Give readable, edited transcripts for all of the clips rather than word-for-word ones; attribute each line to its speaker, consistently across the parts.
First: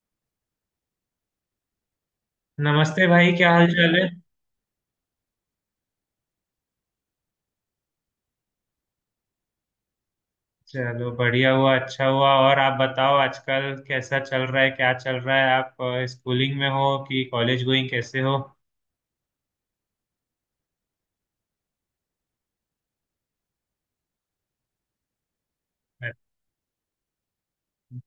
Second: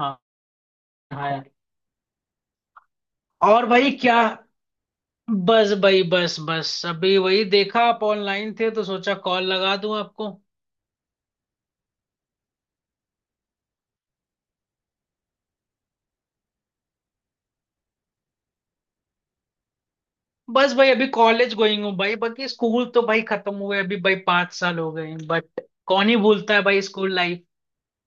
Speaker 1: हाँ हाँ यार।
Speaker 2: नमस्ते भाई, क्या हाल
Speaker 1: और भाई,
Speaker 2: चाल है?
Speaker 1: क्या? बस भाई, बस बस अभी वही देखा, आप ऑनलाइन थे तो सोचा कॉल लगा दूं आपको।
Speaker 2: चलो बढ़िया हुआ, अच्छा हुआ। और आप बताओ, आजकल कैसा चल रहा है, क्या चल रहा है? आप स्कूलिंग में हो कि कॉलेज गोइंग, कैसे हो?
Speaker 1: बस भाई, अभी कॉलेज गोइंग हूँ भाई। बाकी स्कूल तो भाई खत्म हुए, अभी भाई 5 साल हो गए, बट कौन ही भूलता है भाई स्कूल लाइफ।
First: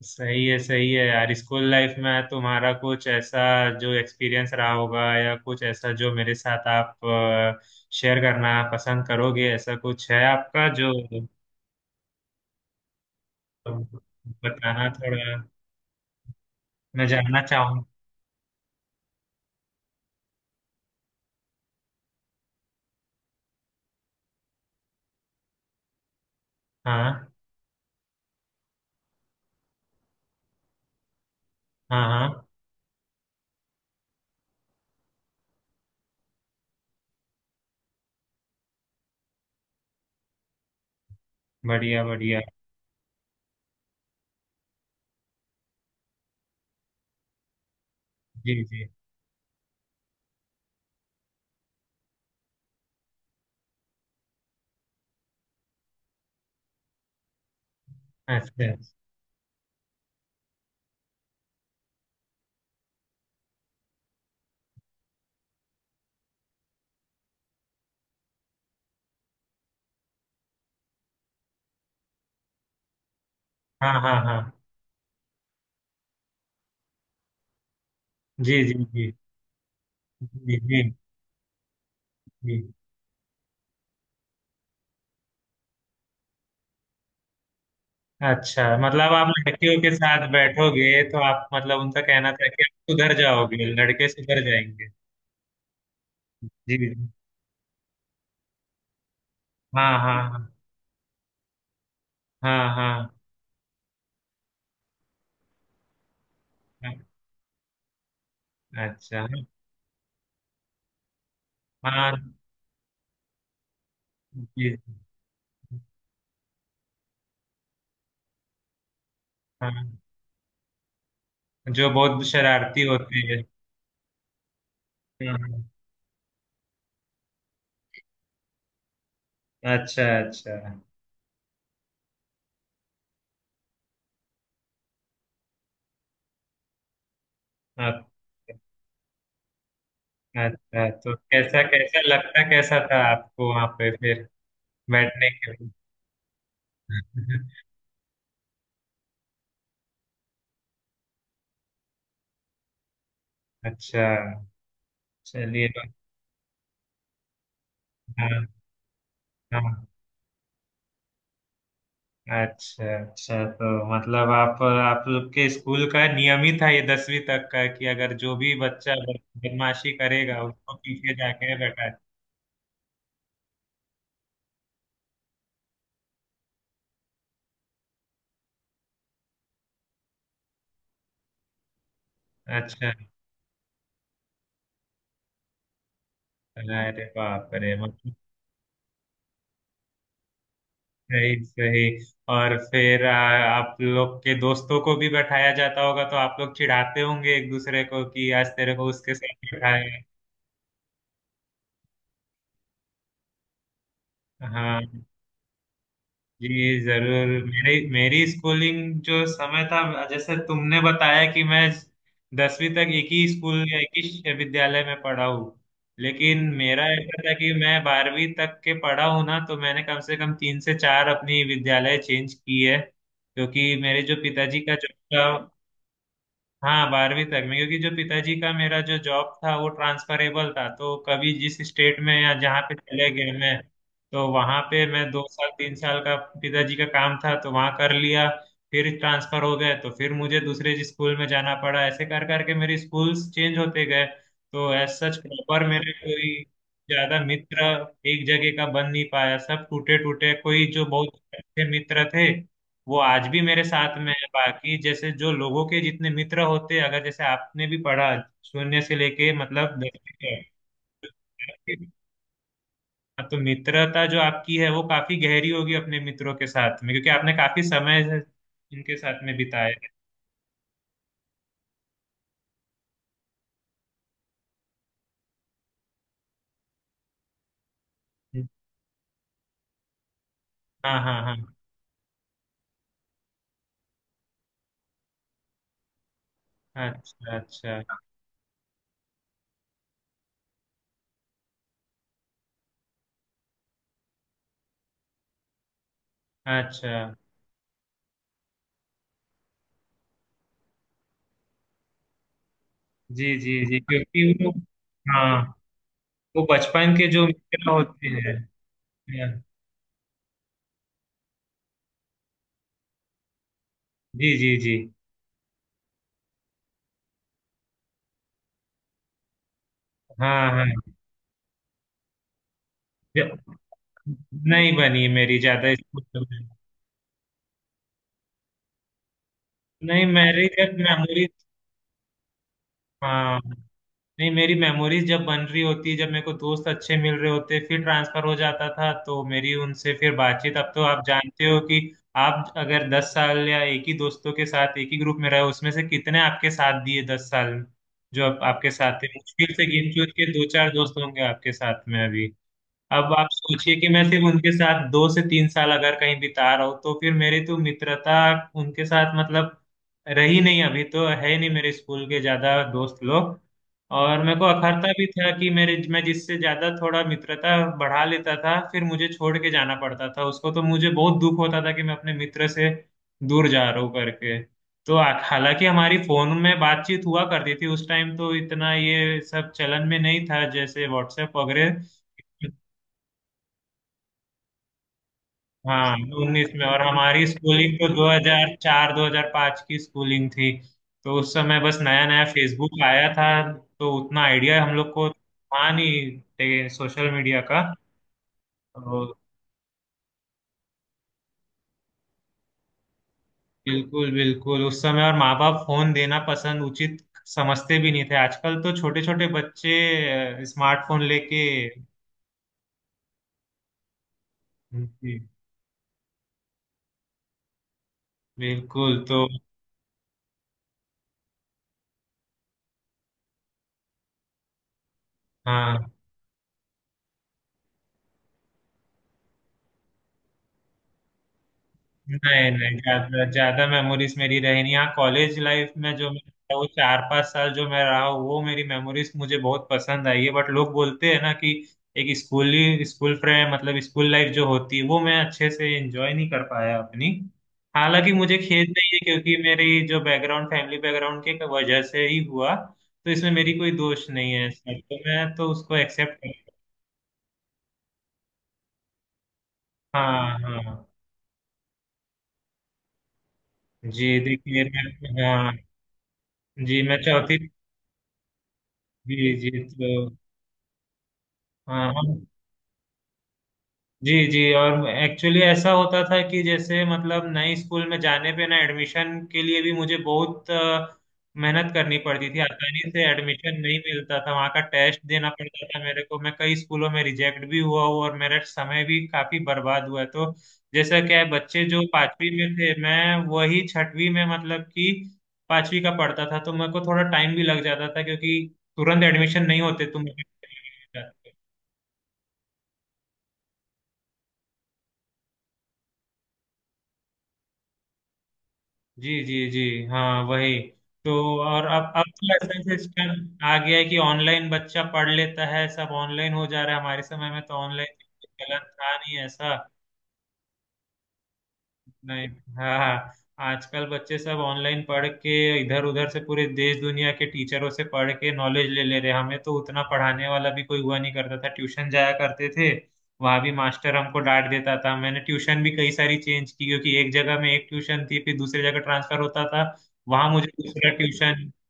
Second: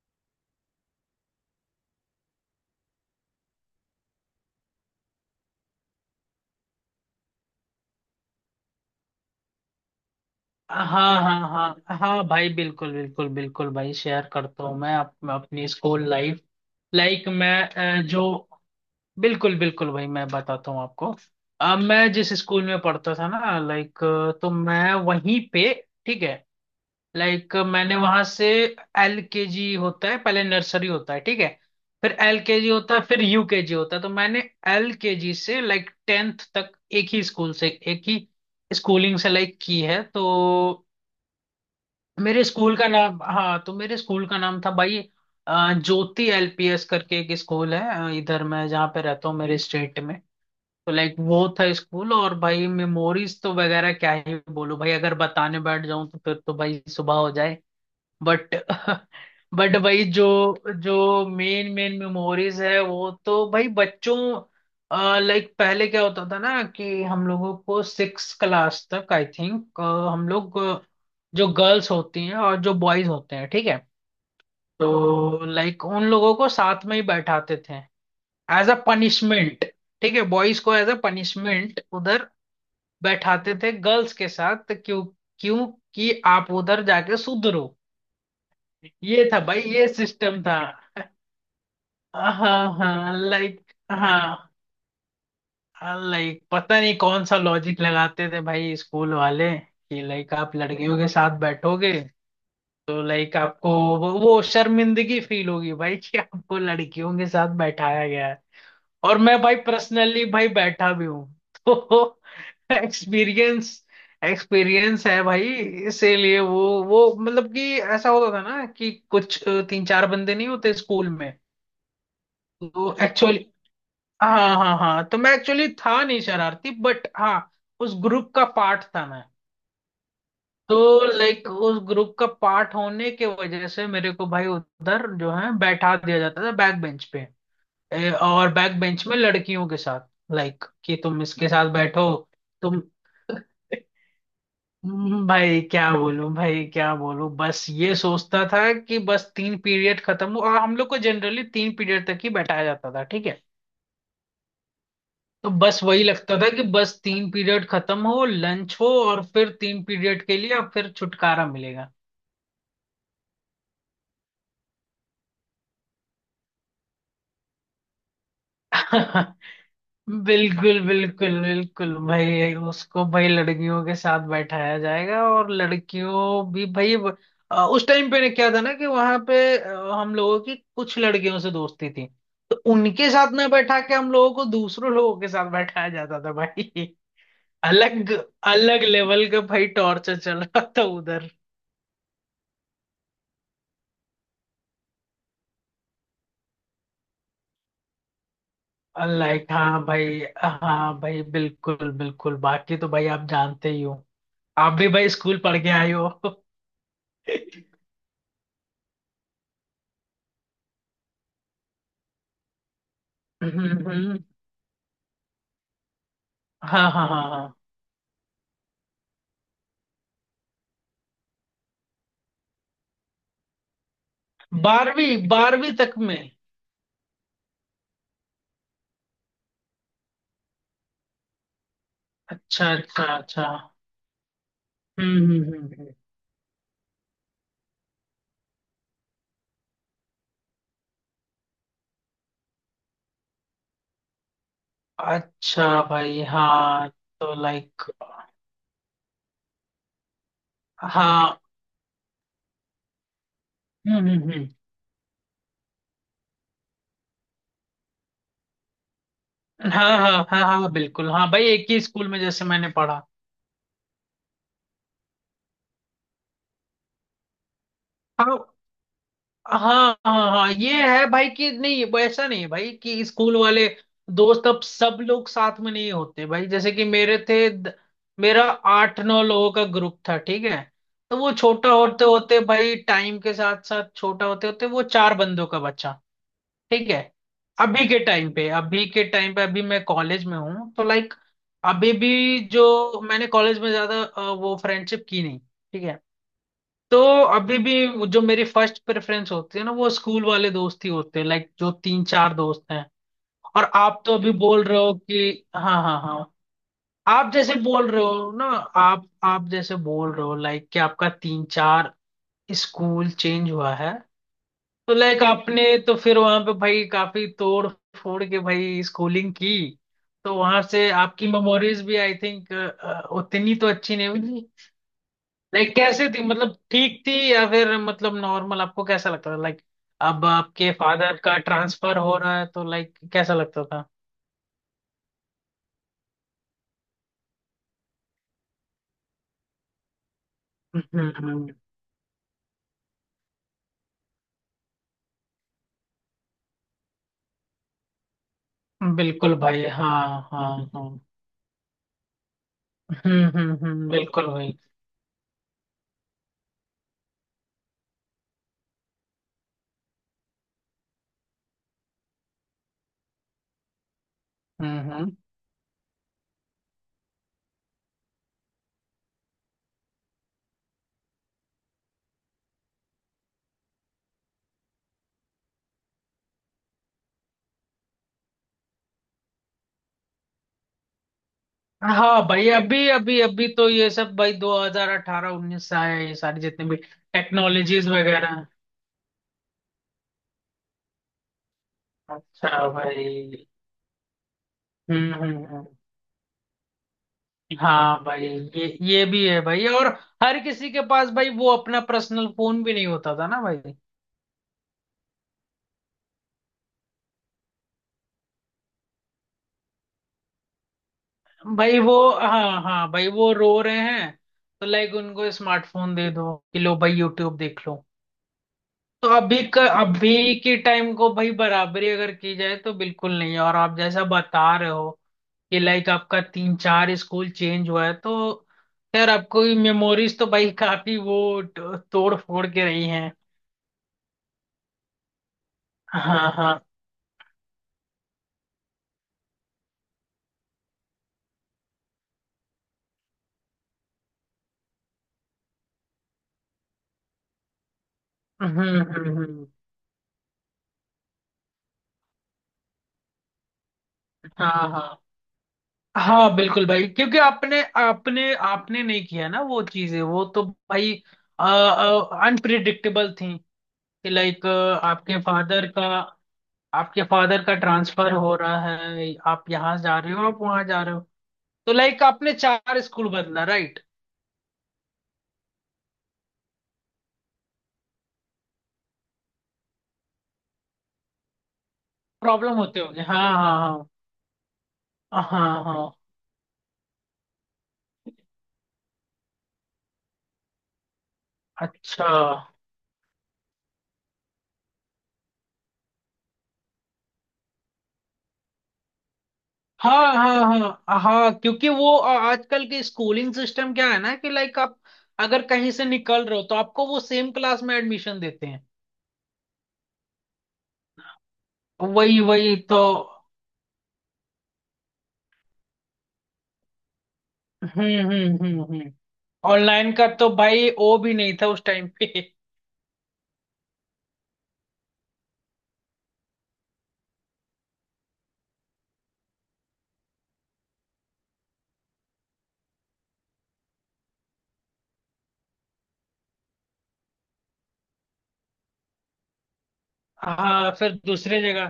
Speaker 2: सही है, सही है यार। स्कूल लाइफ में तुम्हारा कुछ ऐसा जो एक्सपीरियंस रहा होगा, या कुछ ऐसा जो मेरे साथ आप शेयर करना पसंद करोगे, ऐसा कुछ है आपका
Speaker 1: हाँ
Speaker 2: जो
Speaker 1: हाँ हाँ हाँ भाई, बिल्कुल बिल्कुल बिल्कुल
Speaker 2: अ,
Speaker 1: भाई, शेयर करता हूँ
Speaker 2: बताना,
Speaker 1: मैं
Speaker 2: थोड़ा
Speaker 1: अपनी स्कूल लाइफ।
Speaker 2: मैं
Speaker 1: लाइक
Speaker 2: जानना
Speaker 1: मैं
Speaker 2: चाहूँ।
Speaker 1: जो, बिल्कुल बिल्कुल भाई, मैं बताता हूँ आपको। मैं जिस स्कूल में पढ़ता था ना लाइक, तो मैं वहीं पे। ठीक है।
Speaker 2: हाँ,
Speaker 1: लाइक मैंने वहां से, एल के जी होता है पहले, नर्सरी होता है ठीक है,
Speaker 2: हाँ,
Speaker 1: फिर एल
Speaker 2: हाँ।
Speaker 1: के जी होता है, फिर यू के जी होता है, तो मैंने एल के जी से लाइक 10th तक एक ही स्कूल से, एक ही स्कूलिंग से लाइक की है। तो
Speaker 2: बढ़िया, बढ़िया।
Speaker 1: मेरे स्कूल का नाम, हाँ, तो मेरे स्कूल का नाम था भाई ज्योति एलपीएस करके एक स्कूल है इधर,
Speaker 2: जी,
Speaker 1: मैं
Speaker 2: जी।
Speaker 1: जहाँ पे रहता हूँ मेरे स्टेट में। तो लाइक वो था स्कूल। और भाई मेमोरीज तो वगैरह क्या ही बोलूं भाई, अगर बताने बैठ जाऊं तो फिर तो भाई सुबह हो जाए। बट
Speaker 2: अच्छा।
Speaker 1: भाई जो जो मेन मेन मेमोरीज है, वो तो भाई बच्चों, लाइक पहले क्या होता था ना, कि हम लोगों को सिक्स क्लास तक, आई थिंक, हम लोग जो गर्ल्स होती हैं और जो बॉयज होते हैं, ठीक है,
Speaker 2: हाँ, हाँ, हाँ।
Speaker 1: तो लाइक उन लोगों को साथ में ही बैठाते थे
Speaker 2: जी,
Speaker 1: एज
Speaker 2: जी,
Speaker 1: अ
Speaker 2: जी।
Speaker 1: पनिशमेंट। ठीक है,
Speaker 2: जी,
Speaker 1: बॉयज को
Speaker 2: जी,
Speaker 1: एज अ पनिशमेंट उधर
Speaker 2: जी।
Speaker 1: बैठाते थे गर्ल्स के साथ। तो क्यों? क्यों कि आप उधर जाके सुधरो।
Speaker 2: अच्छा, मतलब आप
Speaker 1: ये था भाई,
Speaker 2: लड़कियों
Speaker 1: ये
Speaker 2: के साथ
Speaker 1: सिस्टम था।
Speaker 2: बैठोगे तो आप, मतलब उनका कहना था कि
Speaker 1: हाँ
Speaker 2: आप सुधर
Speaker 1: हाँ,
Speaker 2: जाओगे,
Speaker 1: लाइक
Speaker 2: लड़के सुधर
Speaker 1: हाँ,
Speaker 2: जाएंगे।
Speaker 1: लाइक
Speaker 2: जी,
Speaker 1: पता
Speaker 2: जी।
Speaker 1: नहीं कौन सा लॉजिक लगाते थे भाई स्कूल वाले,
Speaker 2: हाँ,
Speaker 1: कि लाइक
Speaker 2: हाँ,
Speaker 1: आप लड़कियों के साथ बैठोगे
Speaker 2: हाँ।
Speaker 1: तो
Speaker 2: हाँ,
Speaker 1: लाइक आपको वो शर्मिंदगी फील होगी भाई, कि आपको
Speaker 2: हाँ,
Speaker 1: लड़कियों के साथ बैठाया।
Speaker 2: हाँ।
Speaker 1: और
Speaker 2: अच्छा।
Speaker 1: मैं भाई, पर्सनली भाई, बैठा भी हूँ।
Speaker 2: हाँ।
Speaker 1: तो एक्सपीरियंस
Speaker 2: जी, जी,
Speaker 1: एक्सपीरियंस है भाई। इसीलिए वो मतलब, कि ऐसा होता था ना, कि कुछ तीन
Speaker 2: हाँ
Speaker 1: चार बंदे नहीं होते स्कूल में?
Speaker 2: जो बहुत शरारती
Speaker 1: तो
Speaker 2: होते हैं।
Speaker 1: एक्चुअली, हाँ हाँ हाँ, तो मैं
Speaker 2: हाँ,
Speaker 1: एक्चुअली
Speaker 2: हाँ।
Speaker 1: था नहीं शरारती, बट हाँ, उस ग्रुप का पार्ट था मैं।
Speaker 2: अच्छा, अच्छा।
Speaker 1: तो लाइक उस ग्रुप का पार्ट होने के वजह से मेरे को भाई उधर जो है बैठा दिया जाता था बैक बेंच पे।
Speaker 2: आप-
Speaker 1: और बैक बेंच में लड़कियों के साथ, लाइक
Speaker 2: अच्छा,
Speaker 1: कि
Speaker 2: तो
Speaker 1: तुम इसके
Speaker 2: कैसा
Speaker 1: साथ
Speaker 2: कैसा
Speaker 1: बैठो।
Speaker 2: लगता
Speaker 1: तुम
Speaker 2: कैसा था आपको वहां पे फिर बैठने के
Speaker 1: भाई क्या बोलूं भाई क्या बोलूं,
Speaker 2: लिए।
Speaker 1: बस ये सोचता था कि बस तीन पीरियड खत्म हो। और हम लोग को जनरली तीन पीरियड तक ही बैठाया जाता था, ठीक है।
Speaker 2: अच्छा।
Speaker 1: तो
Speaker 2: चलिए।
Speaker 1: बस वही लगता था कि बस तीन पीरियड खत्म हो,
Speaker 2: हाँ,
Speaker 1: लंच हो, और फिर तीन
Speaker 2: हाँ।
Speaker 1: पीरियड के लिए, और फिर छुटकारा
Speaker 2: अच्छा, अच्छा, तो मतलब आप लोग के स्कूल का नियम ही था ये दसवीं तक का कि अगर जो भी बच्चा
Speaker 1: मिलेगा।
Speaker 2: बदमाशी करेगा उसको
Speaker 1: बिल्कुल
Speaker 2: पीछे
Speaker 1: बिल्कुल
Speaker 2: जाके रखा।
Speaker 1: बिल्कुल भाई, उसको भाई लड़कियों के साथ बैठाया जाएगा। और लड़कियों भी भाई उस टाइम पे ने क्या था ना, कि वहां पे हम लोगों की कुछ लड़कियों से दोस्ती थी, तो
Speaker 2: अच्छा।
Speaker 1: उनके साथ ना बैठा के हम लोगों को दूसरों लोगों के साथ बैठाया जाता था भाई।
Speaker 2: अरे बाप रे,
Speaker 1: अलग
Speaker 2: मतलब।
Speaker 1: अलग लेवल का भाई टॉर्चर चल रहा था उधर।
Speaker 2: सही, सही। और फिर आप लोग के दोस्तों को भी बैठाया जाता होगा तो आप लोग चिढ़ाते होंगे एक दूसरे को कि आज तेरे को उसके साथ
Speaker 1: लाइक हाँ
Speaker 2: बैठाया।
Speaker 1: भाई, हाँ भाई, बिल्कुल बिल्कुल। बाकी तो भाई आप जानते ही हो, आप
Speaker 2: हाँ।
Speaker 1: भी भाई स्कूल पढ़ के आए हो।
Speaker 2: जी जरूर, मेरी मेरी स्कूलिंग जो समय था, जैसे तुमने बताया कि मैं दसवीं तक एक ही स्कूल या एक ही विद्यालय में पढ़ा हूँ। लेकिन मेरा
Speaker 1: हाँ हाँ
Speaker 2: ऐसा
Speaker 1: हाँ
Speaker 2: था कि
Speaker 1: हाँ,
Speaker 2: मैं बारहवीं तक के पढ़ा हूँ ना, तो मैंने कम से कम तीन से चार अपनी विद्यालय चेंज की है क्योंकि मेरे जो पिताजी का जॉब था।
Speaker 1: बारहवीं बारहवीं तक में।
Speaker 2: हाँ बारहवीं तक में, क्योंकि जो पिताजी का मेरा जो जॉब था वो ट्रांसफरेबल था, तो कभी जिस स्टेट में या जहाँ
Speaker 1: अच्छा
Speaker 2: पे
Speaker 1: अच्छा
Speaker 2: चले गए
Speaker 1: अच्छा।
Speaker 2: मैं, तो वहाँ पे मैं दो
Speaker 1: हम्म हम्म
Speaker 2: साल
Speaker 1: हम्म
Speaker 2: तीन
Speaker 1: हम्म।
Speaker 2: साल का पिताजी का काम था तो वहाँ कर लिया। फिर ट्रांसफर हो गए तो फिर मुझे दूसरे स्कूल में जाना पड़ा। ऐसे कर करके मेरे स्कूल्स चेंज होते गए, तो एज सच प्रॉपर
Speaker 1: अच्छा
Speaker 2: मेरे
Speaker 1: भाई
Speaker 2: कोई
Speaker 1: हाँ।
Speaker 2: ज्यादा
Speaker 1: तो
Speaker 2: मित्र
Speaker 1: लाइक
Speaker 2: एक जगह का बन नहीं पाया, सब टूटे टूटे, कोई जो बहुत
Speaker 1: हाँ।
Speaker 2: अच्छे मित्र थे वो आज भी मेरे साथ
Speaker 1: हम्म
Speaker 2: में है।
Speaker 1: हम्म हम्म।
Speaker 2: बाकी जैसे जो लोगों के जितने मित्र होते हैं, अगर जैसे आपने भी पढ़ा शून्य से लेके मतलब
Speaker 1: हाँ हाँ
Speaker 2: दसवीं
Speaker 1: हाँ हाँ बिल्कुल, हाँ भाई, एक ही
Speaker 2: तक,
Speaker 1: स्कूल में जैसे मैंने पढ़ा।
Speaker 2: हाँ, तो मित्रता जो आपकी है वो काफी गहरी होगी अपने मित्रों के साथ में, क्योंकि आपने काफी समय से
Speaker 1: हाँ
Speaker 2: इनके साथ में बिताया
Speaker 1: हाँ हाँ हाँ, ये है भाई कि, नहीं वो ऐसा नहीं है भाई कि स्कूल वाले दोस्त अब सब लोग साथ में नहीं होते भाई। जैसे कि मेरे थे
Speaker 2: है।
Speaker 1: मेरा 8-9 लोगों का ग्रुप था, ठीक है।
Speaker 2: हाँ,
Speaker 1: तो
Speaker 2: हाँ,
Speaker 1: वो
Speaker 2: हाँ।
Speaker 1: छोटा होते होते भाई, टाइम के साथ साथ छोटा होते होते, वो चार बंदों का बच्चा, ठीक है।
Speaker 2: अच्छा, अच्छा,
Speaker 1: अभी के टाइम पे अभी मैं कॉलेज में हूँ, तो लाइक अभी भी जो मैंने कॉलेज में ज्यादा वो फ्रेंडशिप की नहीं, ठीक है।
Speaker 2: अच्छा।
Speaker 1: तो अभी भी जो मेरी फर्स्ट प्रेफरेंस होती है ना, वो स्कूल वाले दोस्त ही होते हैं, लाइक जो तीन चार दोस्त हैं।
Speaker 2: जी, जी,
Speaker 1: और
Speaker 2: जी,
Speaker 1: आप तो अभी
Speaker 2: क्योंकि वो,
Speaker 1: बोल रहे हो
Speaker 2: हाँ,
Speaker 1: कि, हाँ हाँ हाँ,
Speaker 2: वो बचपन के जो
Speaker 1: आप जैसे
Speaker 2: मित्र
Speaker 1: बोल रहे
Speaker 2: होते
Speaker 1: हो
Speaker 2: हैं,
Speaker 1: ना,
Speaker 2: हाँ,
Speaker 1: आप जैसे बोल रहे हो लाइक कि आपका तीन चार स्कूल चेंज हुआ है।
Speaker 2: जी, जी, जी।
Speaker 1: तो लाइक आपने तो फिर वहां पे भाई काफी तोड़ फोड़ के भाई स्कूलिंग की। तो
Speaker 2: हाँ,
Speaker 1: वहां
Speaker 2: हाँ।
Speaker 1: से आपकी मेमोरीज भी, आई थिंक,
Speaker 2: ज-
Speaker 1: उतनी तो अच्छी नहीं हुई।
Speaker 2: नहीं बनी मेरी ज्यादा
Speaker 1: लाइक कैसे थी,
Speaker 2: स्कूल में।
Speaker 1: मतलब ठीक थी, या फिर मतलब नॉर्मल आपको कैसा लगता था? लाइक
Speaker 2: नहीं,
Speaker 1: अब
Speaker 2: मेरी
Speaker 1: आपके
Speaker 2: जब
Speaker 1: फादर
Speaker 2: मेमोरीज,
Speaker 1: का ट्रांसफर हो रहा है तो लाइक कैसा
Speaker 2: हाँ,
Speaker 1: लगता था?
Speaker 2: नहीं मेरी मेमोरीज जब बन रही होती जब मेरे को दोस्त अच्छे मिल रहे होते फिर ट्रांसफर हो जाता था, तो मेरी उनसे फिर बातचीत, अब तो आप
Speaker 1: हम्म
Speaker 2: जानते
Speaker 1: हम्म,
Speaker 2: हो कि आप अगर 10 साल या एक ही दोस्तों के साथ एक ही ग्रुप में रहे, उसमें से कितने आपके साथ दिए 10 साल में जो अब आपके साथ थे?
Speaker 1: बिल्कुल
Speaker 2: मुश्किल से
Speaker 1: भाई।
Speaker 2: गिन
Speaker 1: हाँ
Speaker 2: चुन के दो
Speaker 1: हाँ
Speaker 2: चार दोस्त
Speaker 1: हाँ।
Speaker 2: होंगे आपके साथ में अभी। अब आप सोचिए कि मैं सिर्फ
Speaker 1: बिल्कुल
Speaker 2: उनके
Speaker 1: भाई।
Speaker 2: साथ 2 से 3 साल अगर कहीं बिता रहा हूँ तो फिर मेरी तो मित्रता उनके साथ, मतलब रही नहीं, अभी तो है ही नहीं मेरे स्कूल के ज्यादा दोस्त लोग। और मेरे को अखरता भी
Speaker 1: हम्म।
Speaker 2: था कि मेरे मैं जिससे ज्यादा थोड़ा मित्रता बढ़ा लेता था फिर मुझे छोड़ के जाना पड़ता था उसको, तो मुझे बहुत दुख होता था कि मैं अपने मित्र से दूर जा रहा हूँ करके। तो हालांकि हमारी फोन में बातचीत हुआ करती थी उस टाइम, तो इतना ये सब चलन में नहीं था जैसे व्हाट्सएप वगैरह।
Speaker 1: हाँ भाई, अभी अभी अभी तो ये सब भाई 2018-19 से आया
Speaker 2: हाँ,
Speaker 1: है, ये सारी
Speaker 2: 19 में,
Speaker 1: जितने भी
Speaker 2: और हमारी स्कूलिंग तो
Speaker 1: टेक्नोलॉजीज वगैरह।
Speaker 2: 2004 2005 की स्कूलिंग थी, तो उस समय बस नया नया
Speaker 1: अच्छा
Speaker 2: फेसबुक आया था,
Speaker 1: भाई।
Speaker 2: तो उतना आइडिया हम लोग को
Speaker 1: हम्म।
Speaker 2: था नहीं सोशल मीडिया का।
Speaker 1: हाँ भाई, ये
Speaker 2: तो
Speaker 1: ये भी है भाई, और हर किसी के पास भाई वो अपना पर्सनल फोन भी नहीं होता था ना भाई।
Speaker 2: बिल्कुल, बिल्कुल उस समय, और माँ बाप फोन देना पसंद उचित समझते भी नहीं थे। आजकल तो छोटे छोटे बच्चे स्मार्टफोन लेके,
Speaker 1: भाई वो, हाँ हाँ भाई, वो रो रहे हैं, तो लाइक
Speaker 2: जी,
Speaker 1: उनको स्मार्टफोन दे दो कि लो भाई यूट्यूब देख लो।
Speaker 2: बिल्कुल।
Speaker 1: तो
Speaker 2: तो
Speaker 1: अभी अभी के टाइम को भाई बराबरी अगर की जाए तो बिल्कुल नहीं है। और आप जैसा बता रहे हो कि लाइक
Speaker 2: हाँ,
Speaker 1: आपका तीन चार स्कूल चेंज हुआ है, तो यार आपको मेमोरीज तो भाई काफी वो तोड़ फोड़
Speaker 2: नहीं,
Speaker 1: के
Speaker 2: नहीं,
Speaker 1: रही हैं।
Speaker 2: ज्यादा ज्यादा मेमोरीज मेरी रही नहीं। हाँ, कॉलेज लाइफ में जो
Speaker 1: हाँ
Speaker 2: मैं
Speaker 1: हाँ।
Speaker 2: वो चार पांच साल जो मैं रहा हूँ, वो मेरी मेमोरीज मुझे बहुत पसंद आई है, बट लोग बोलते हैं ना कि एक स्कूल फ्रेंड, मतलब स्कूल लाइफ जो होती है, वो मैं अच्छे से एंजॉय नहीं कर पाया अपनी। हालांकि मुझे खेद नहीं है, क्योंकि
Speaker 1: हम्म।
Speaker 2: मेरी जो बैकग्राउंड फैमिली बैकग्राउंड के वजह से ही हुआ, तो इसमें मेरी कोई दोष नहीं है
Speaker 1: हाँ
Speaker 2: सर, तो
Speaker 1: हाँ
Speaker 2: मैं तो उसको एक्सेप्ट।
Speaker 1: हाँ बिल्कुल भाई, क्योंकि आपने आपने आपने नहीं किया ना वो चीजें। वो
Speaker 2: हाँ,
Speaker 1: तो
Speaker 2: हाँ।
Speaker 1: भाई अनप्रिडिक्टेबल थी, कि
Speaker 2: जी
Speaker 1: लाइक
Speaker 2: देखिए,
Speaker 1: आपके
Speaker 2: मैं, हाँ,
Speaker 1: फादर का
Speaker 2: जी मैं
Speaker 1: आपके
Speaker 2: चौथी,
Speaker 1: फादर का ट्रांसफर हो रहा है,
Speaker 2: जी, जी,
Speaker 1: आप यहाँ जा
Speaker 2: तो
Speaker 1: रहे हो, आप वहां जा रहे हो। तो
Speaker 2: हाँ,
Speaker 1: लाइक
Speaker 2: हम,
Speaker 1: आपने चार स्कूल बदला, राइट?
Speaker 2: जी, जी। और एक्चुअली ऐसा होता था कि जैसे मतलब नए स्कूल में जाने पे ना, एडमिशन के लिए भी मुझे बहुत मेहनत करनी पड़ती थी।
Speaker 1: प्रॉब्लम होते
Speaker 2: आसानी
Speaker 1: होंगे,
Speaker 2: से
Speaker 1: हाँ
Speaker 2: एडमिशन नहीं
Speaker 1: हाँ।
Speaker 2: मिलता था, वहाँ का टेस्ट
Speaker 1: हाँ
Speaker 2: देना
Speaker 1: हाँ हाँ
Speaker 2: पड़ता था मेरे
Speaker 1: हाँ।
Speaker 2: को। मैं कई स्कूलों में रिजेक्ट भी हुआ हूँ, और मेरा समय भी काफी बर्बाद हुआ है, तो जैसा क्या है, बच्चे जो
Speaker 1: अच्छा।
Speaker 2: पांचवी में थे मैं वही छठवीं में, मतलब कि पांचवी का पढ़ता था, तो मेरे को थोड़ा टाइम भी लग जाता था क्योंकि तुरंत एडमिशन नहीं होते, तुम,
Speaker 1: हाँ हाँ हाँ हाँ, क्योंकि वो आजकल के स्कूलिंग सिस्टम क्या है ना, कि लाइक आप अगर कहीं से निकल रहे हो तो आपको वो सेम क्लास में एडमिशन देते हैं।
Speaker 2: जी, जी, जी। हाँ, वही तो। और अब
Speaker 1: वही
Speaker 2: तो
Speaker 1: वही
Speaker 2: ऐसा
Speaker 1: तो।
Speaker 2: सिस्टम आ गया है कि ऑनलाइन बच्चा पढ़ लेता है, सब ऑनलाइन हो जा रहा है। हमारे समय में तो ऑनलाइन गलत
Speaker 1: हम्म।
Speaker 2: था नहीं, ऐसा
Speaker 1: ऑनलाइन का तो भाई ओ भी नहीं था उस टाइम पे।
Speaker 2: नहीं। हाँ, हाँ। आजकल बच्चे सब ऑनलाइन पढ़ के, इधर उधर से पूरे देश दुनिया के टीचरों से पढ़ के नॉलेज ले ले रहे हैं। हमें तो उतना पढ़ाने वाला भी कोई हुआ नहीं करता था, ट्यूशन जाया करते थे, वहां भी मास्टर हमको डांट देता था। मैंने ट्यूशन भी कई सारी चेंज की, क्योंकि एक जगह में एक ट्यूशन थी फिर दूसरी जगह ट्रांसफर होता था, वहां मुझे
Speaker 1: हाँ,
Speaker 2: दूसरा
Speaker 1: फिर दूसरे
Speaker 2: ट्यूशन
Speaker 1: जगह,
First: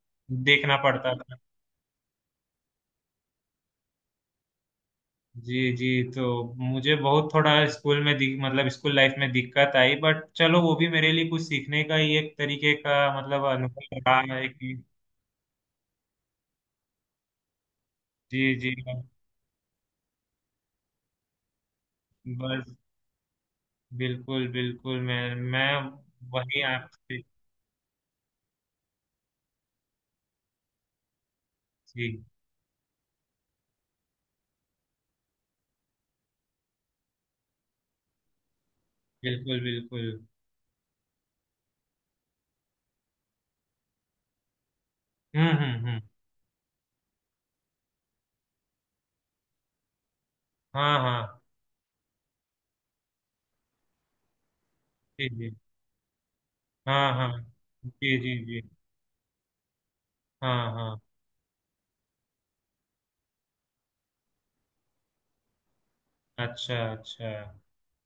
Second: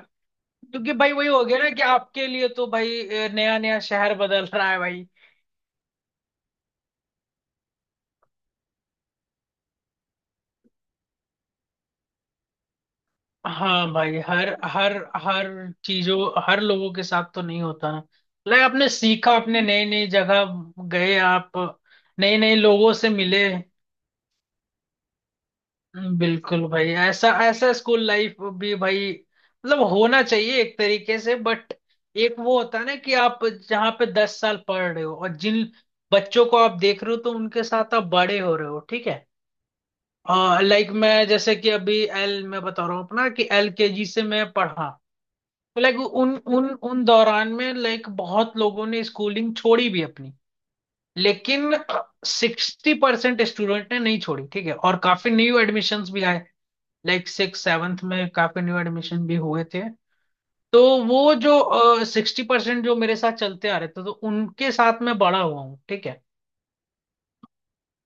Speaker 2: देखना
Speaker 1: क्योंकि भाई
Speaker 2: पड़ता
Speaker 1: वही
Speaker 2: था।
Speaker 1: हो गया ना कि आपके लिए तो भाई नया नया शहर बदल रहा है भाई।
Speaker 2: जी, जी, तो मुझे बहुत थोड़ा स्कूल में मतलब स्कूल लाइफ में दिक्कत आई, बट चलो वो भी मेरे लिए कुछ सीखने का ही एक तरीके का, मतलब
Speaker 1: हाँ
Speaker 2: अनुभव
Speaker 1: भाई,
Speaker 2: रहा है
Speaker 1: हर
Speaker 2: कि
Speaker 1: हर हर चीजों, हर लोगों के साथ तो नहीं होता ना।
Speaker 2: जी,
Speaker 1: लाइक
Speaker 2: जी,
Speaker 1: आपने सीखा, आपने नई नई जगह गए, आप नए नए
Speaker 2: बस।
Speaker 1: लोगों से मिले।
Speaker 2: बिल्कुल, बिल्कुल। मैं वही
Speaker 1: बिल्कुल भाई,
Speaker 2: आपसे,
Speaker 1: ऐसा ऐसा स्कूल लाइफ भी भाई मतलब होना चाहिए एक तरीके से। बट
Speaker 2: जी,
Speaker 1: एक वो होता है ना कि आप जहाँ पे 10 साल पढ़ रहे हो और जिन बच्चों को आप देख रहे हो, तो उनके साथ आप बड़े हो रहे हो, ठीक है।
Speaker 2: बिल्कुल, बिल्कुल।
Speaker 1: लाइक मैं जैसे कि अभी एल मैं बता रहा हूँ अपना कि एल के जी से मैं पढ़ा,
Speaker 2: हम्म, हम्म,
Speaker 1: लाइक
Speaker 2: हम्म।
Speaker 1: उन उन उन दौरान में लाइक बहुत लोगों ने स्कूलिंग छोड़ी भी अपनी।
Speaker 2: हाँ, हाँ।
Speaker 1: लेकिन 60% स्टूडेंट ने नहीं छोड़ी, ठीक है, और
Speaker 2: जी,
Speaker 1: काफी
Speaker 2: जी।
Speaker 1: न्यू एडमिशन्स भी आए,
Speaker 2: हाँ,
Speaker 1: लाइक
Speaker 2: हाँ।
Speaker 1: सिक्स सेवन्थ
Speaker 2: जी,
Speaker 1: में
Speaker 2: जी,
Speaker 1: काफी
Speaker 2: जी।
Speaker 1: न्यू एडमिशन भी हुए थे।
Speaker 2: हाँ,
Speaker 1: तो
Speaker 2: हाँ।
Speaker 1: वो जो सिक्सटी परसेंट जो मेरे साथ चलते आ रहे थे, तो उनके साथ मैं बड़ा हुआ हूँ, ठीक है।
Speaker 2: अच्छा, अच्छा।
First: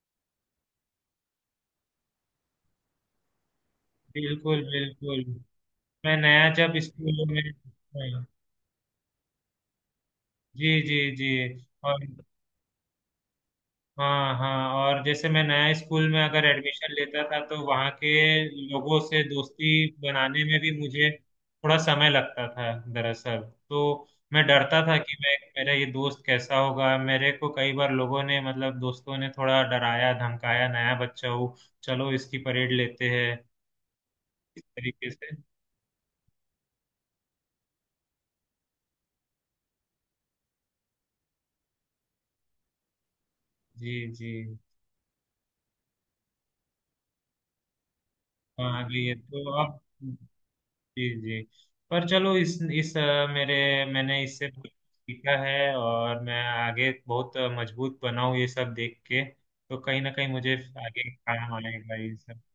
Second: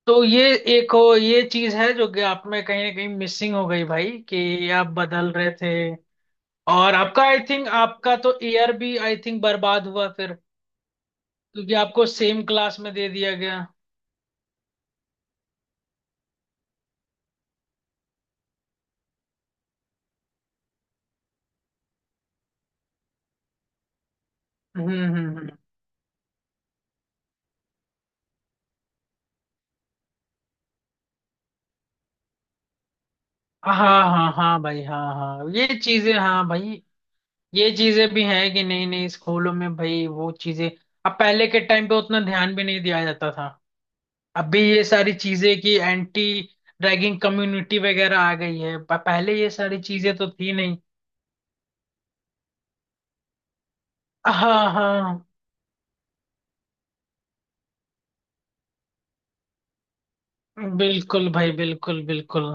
Speaker 1: तो ये एक हो ये चीज है जो कि आप में कहीं ना कहीं मिसिंग हो गई भाई,
Speaker 2: बिल्कुल,
Speaker 1: कि आप
Speaker 2: बिल्कुल।
Speaker 1: बदल रहे थे।
Speaker 2: मैं नया जब
Speaker 1: और आपका,
Speaker 2: स्कूल
Speaker 1: आई
Speaker 2: में,
Speaker 1: थिंक, आपका
Speaker 2: हाँ,
Speaker 1: तो ईयर भी आई थिंक बर्बाद हुआ फिर,
Speaker 2: जी, जी, जी।
Speaker 1: क्योंकि
Speaker 2: और
Speaker 1: आपको सेम क्लास में दे दिया गया।
Speaker 2: हाँ, हाँ, और जैसे मैं नया स्कूल में अगर एडमिशन लेता था, तो वहाँ के लोगों से दोस्ती बनाने में भी मुझे थोड़ा समय लगता था दरअसल, तो मैं डरता
Speaker 1: हम्म
Speaker 2: था कि
Speaker 1: हम्म
Speaker 2: मैं
Speaker 1: हम्म।
Speaker 2: मेरा ये दोस्त कैसा होगा। मेरे को कई बार लोगों ने मतलब दोस्तों ने थोड़ा डराया धमकाया, नया बच्चा हो चलो इसकी परेड लेते हैं,
Speaker 1: हाँ हाँ हाँ
Speaker 2: इस
Speaker 1: भाई,
Speaker 2: तरीके
Speaker 1: हाँ
Speaker 2: से।
Speaker 1: हाँ, ये चीजें हाँ भाई, ये चीजें भी हैं कि नहीं नहीं स्कूलों में भाई वो चीजें, अब पहले के टाइम पे उतना ध्यान भी नहीं दिया जाता था।
Speaker 2: जी, जी।
Speaker 1: अभी ये सारी चीजें कि एंटी रैगिंग कम्युनिटी वगैरह आ गई है,
Speaker 2: हाँ, ये
Speaker 1: पहले ये
Speaker 2: तो अब।
Speaker 1: सारी चीजें तो
Speaker 2: जी,
Speaker 1: थी नहीं।
Speaker 2: जी, पर चलो इस अ, मेरे मैंने इससे बहुत
Speaker 1: हाँ हाँ,
Speaker 2: सीखा है और मैं आगे बहुत मजबूत बना हूँ ये सब देख के तो कहीं ना कहीं मुझे आगे
Speaker 1: बिल्कुल भाई
Speaker 2: काम आएगा
Speaker 1: बिल्कुल
Speaker 2: ये सब।
Speaker 1: बिल्कुल।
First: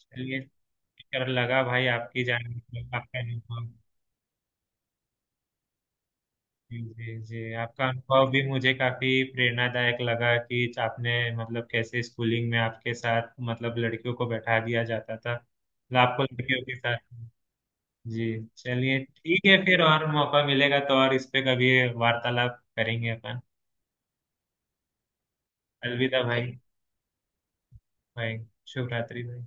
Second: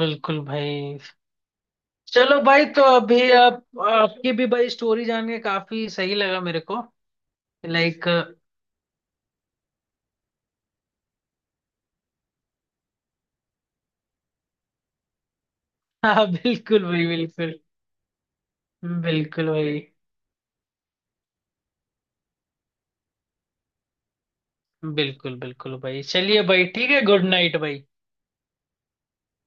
Speaker 2: चलिए,
Speaker 1: बिल्कुल भाई,
Speaker 2: कर लगा भाई आपकी
Speaker 1: चलो
Speaker 2: जान।
Speaker 1: भाई, तो
Speaker 2: आपका
Speaker 1: अभी आप,
Speaker 2: अनुभव।
Speaker 1: आपकी भी भाई स्टोरी जान के काफी सही लगा मेरे
Speaker 2: जी,
Speaker 1: को।
Speaker 2: जी, जी। आपका
Speaker 1: लाइक
Speaker 2: अनुभव भी मुझे काफी प्रेरणादायक लगा कि आपने मतलब कैसे स्कूलिंग में आपके साथ मतलब लड़कियों को बैठा दिया जाता था, मतलब आपको
Speaker 1: हाँ
Speaker 2: लड़कियों के
Speaker 1: बिल्कुल
Speaker 2: साथ।
Speaker 1: भाई, बिल्कुल
Speaker 2: जी, चलिए ठीक
Speaker 1: बिल्कुल
Speaker 2: है
Speaker 1: भाई,
Speaker 2: फिर। और मौका मिलेगा तो और इस पे कभी वार्तालाप करेंगे अपन।
Speaker 1: बिल्कुल बिल्कुल भाई,
Speaker 2: अलविदा
Speaker 1: चलिए
Speaker 2: भाई।
Speaker 1: भाई, ठीक है, गुड नाइट भाई।
Speaker 2: भाई, शुभ रात्रि भाई।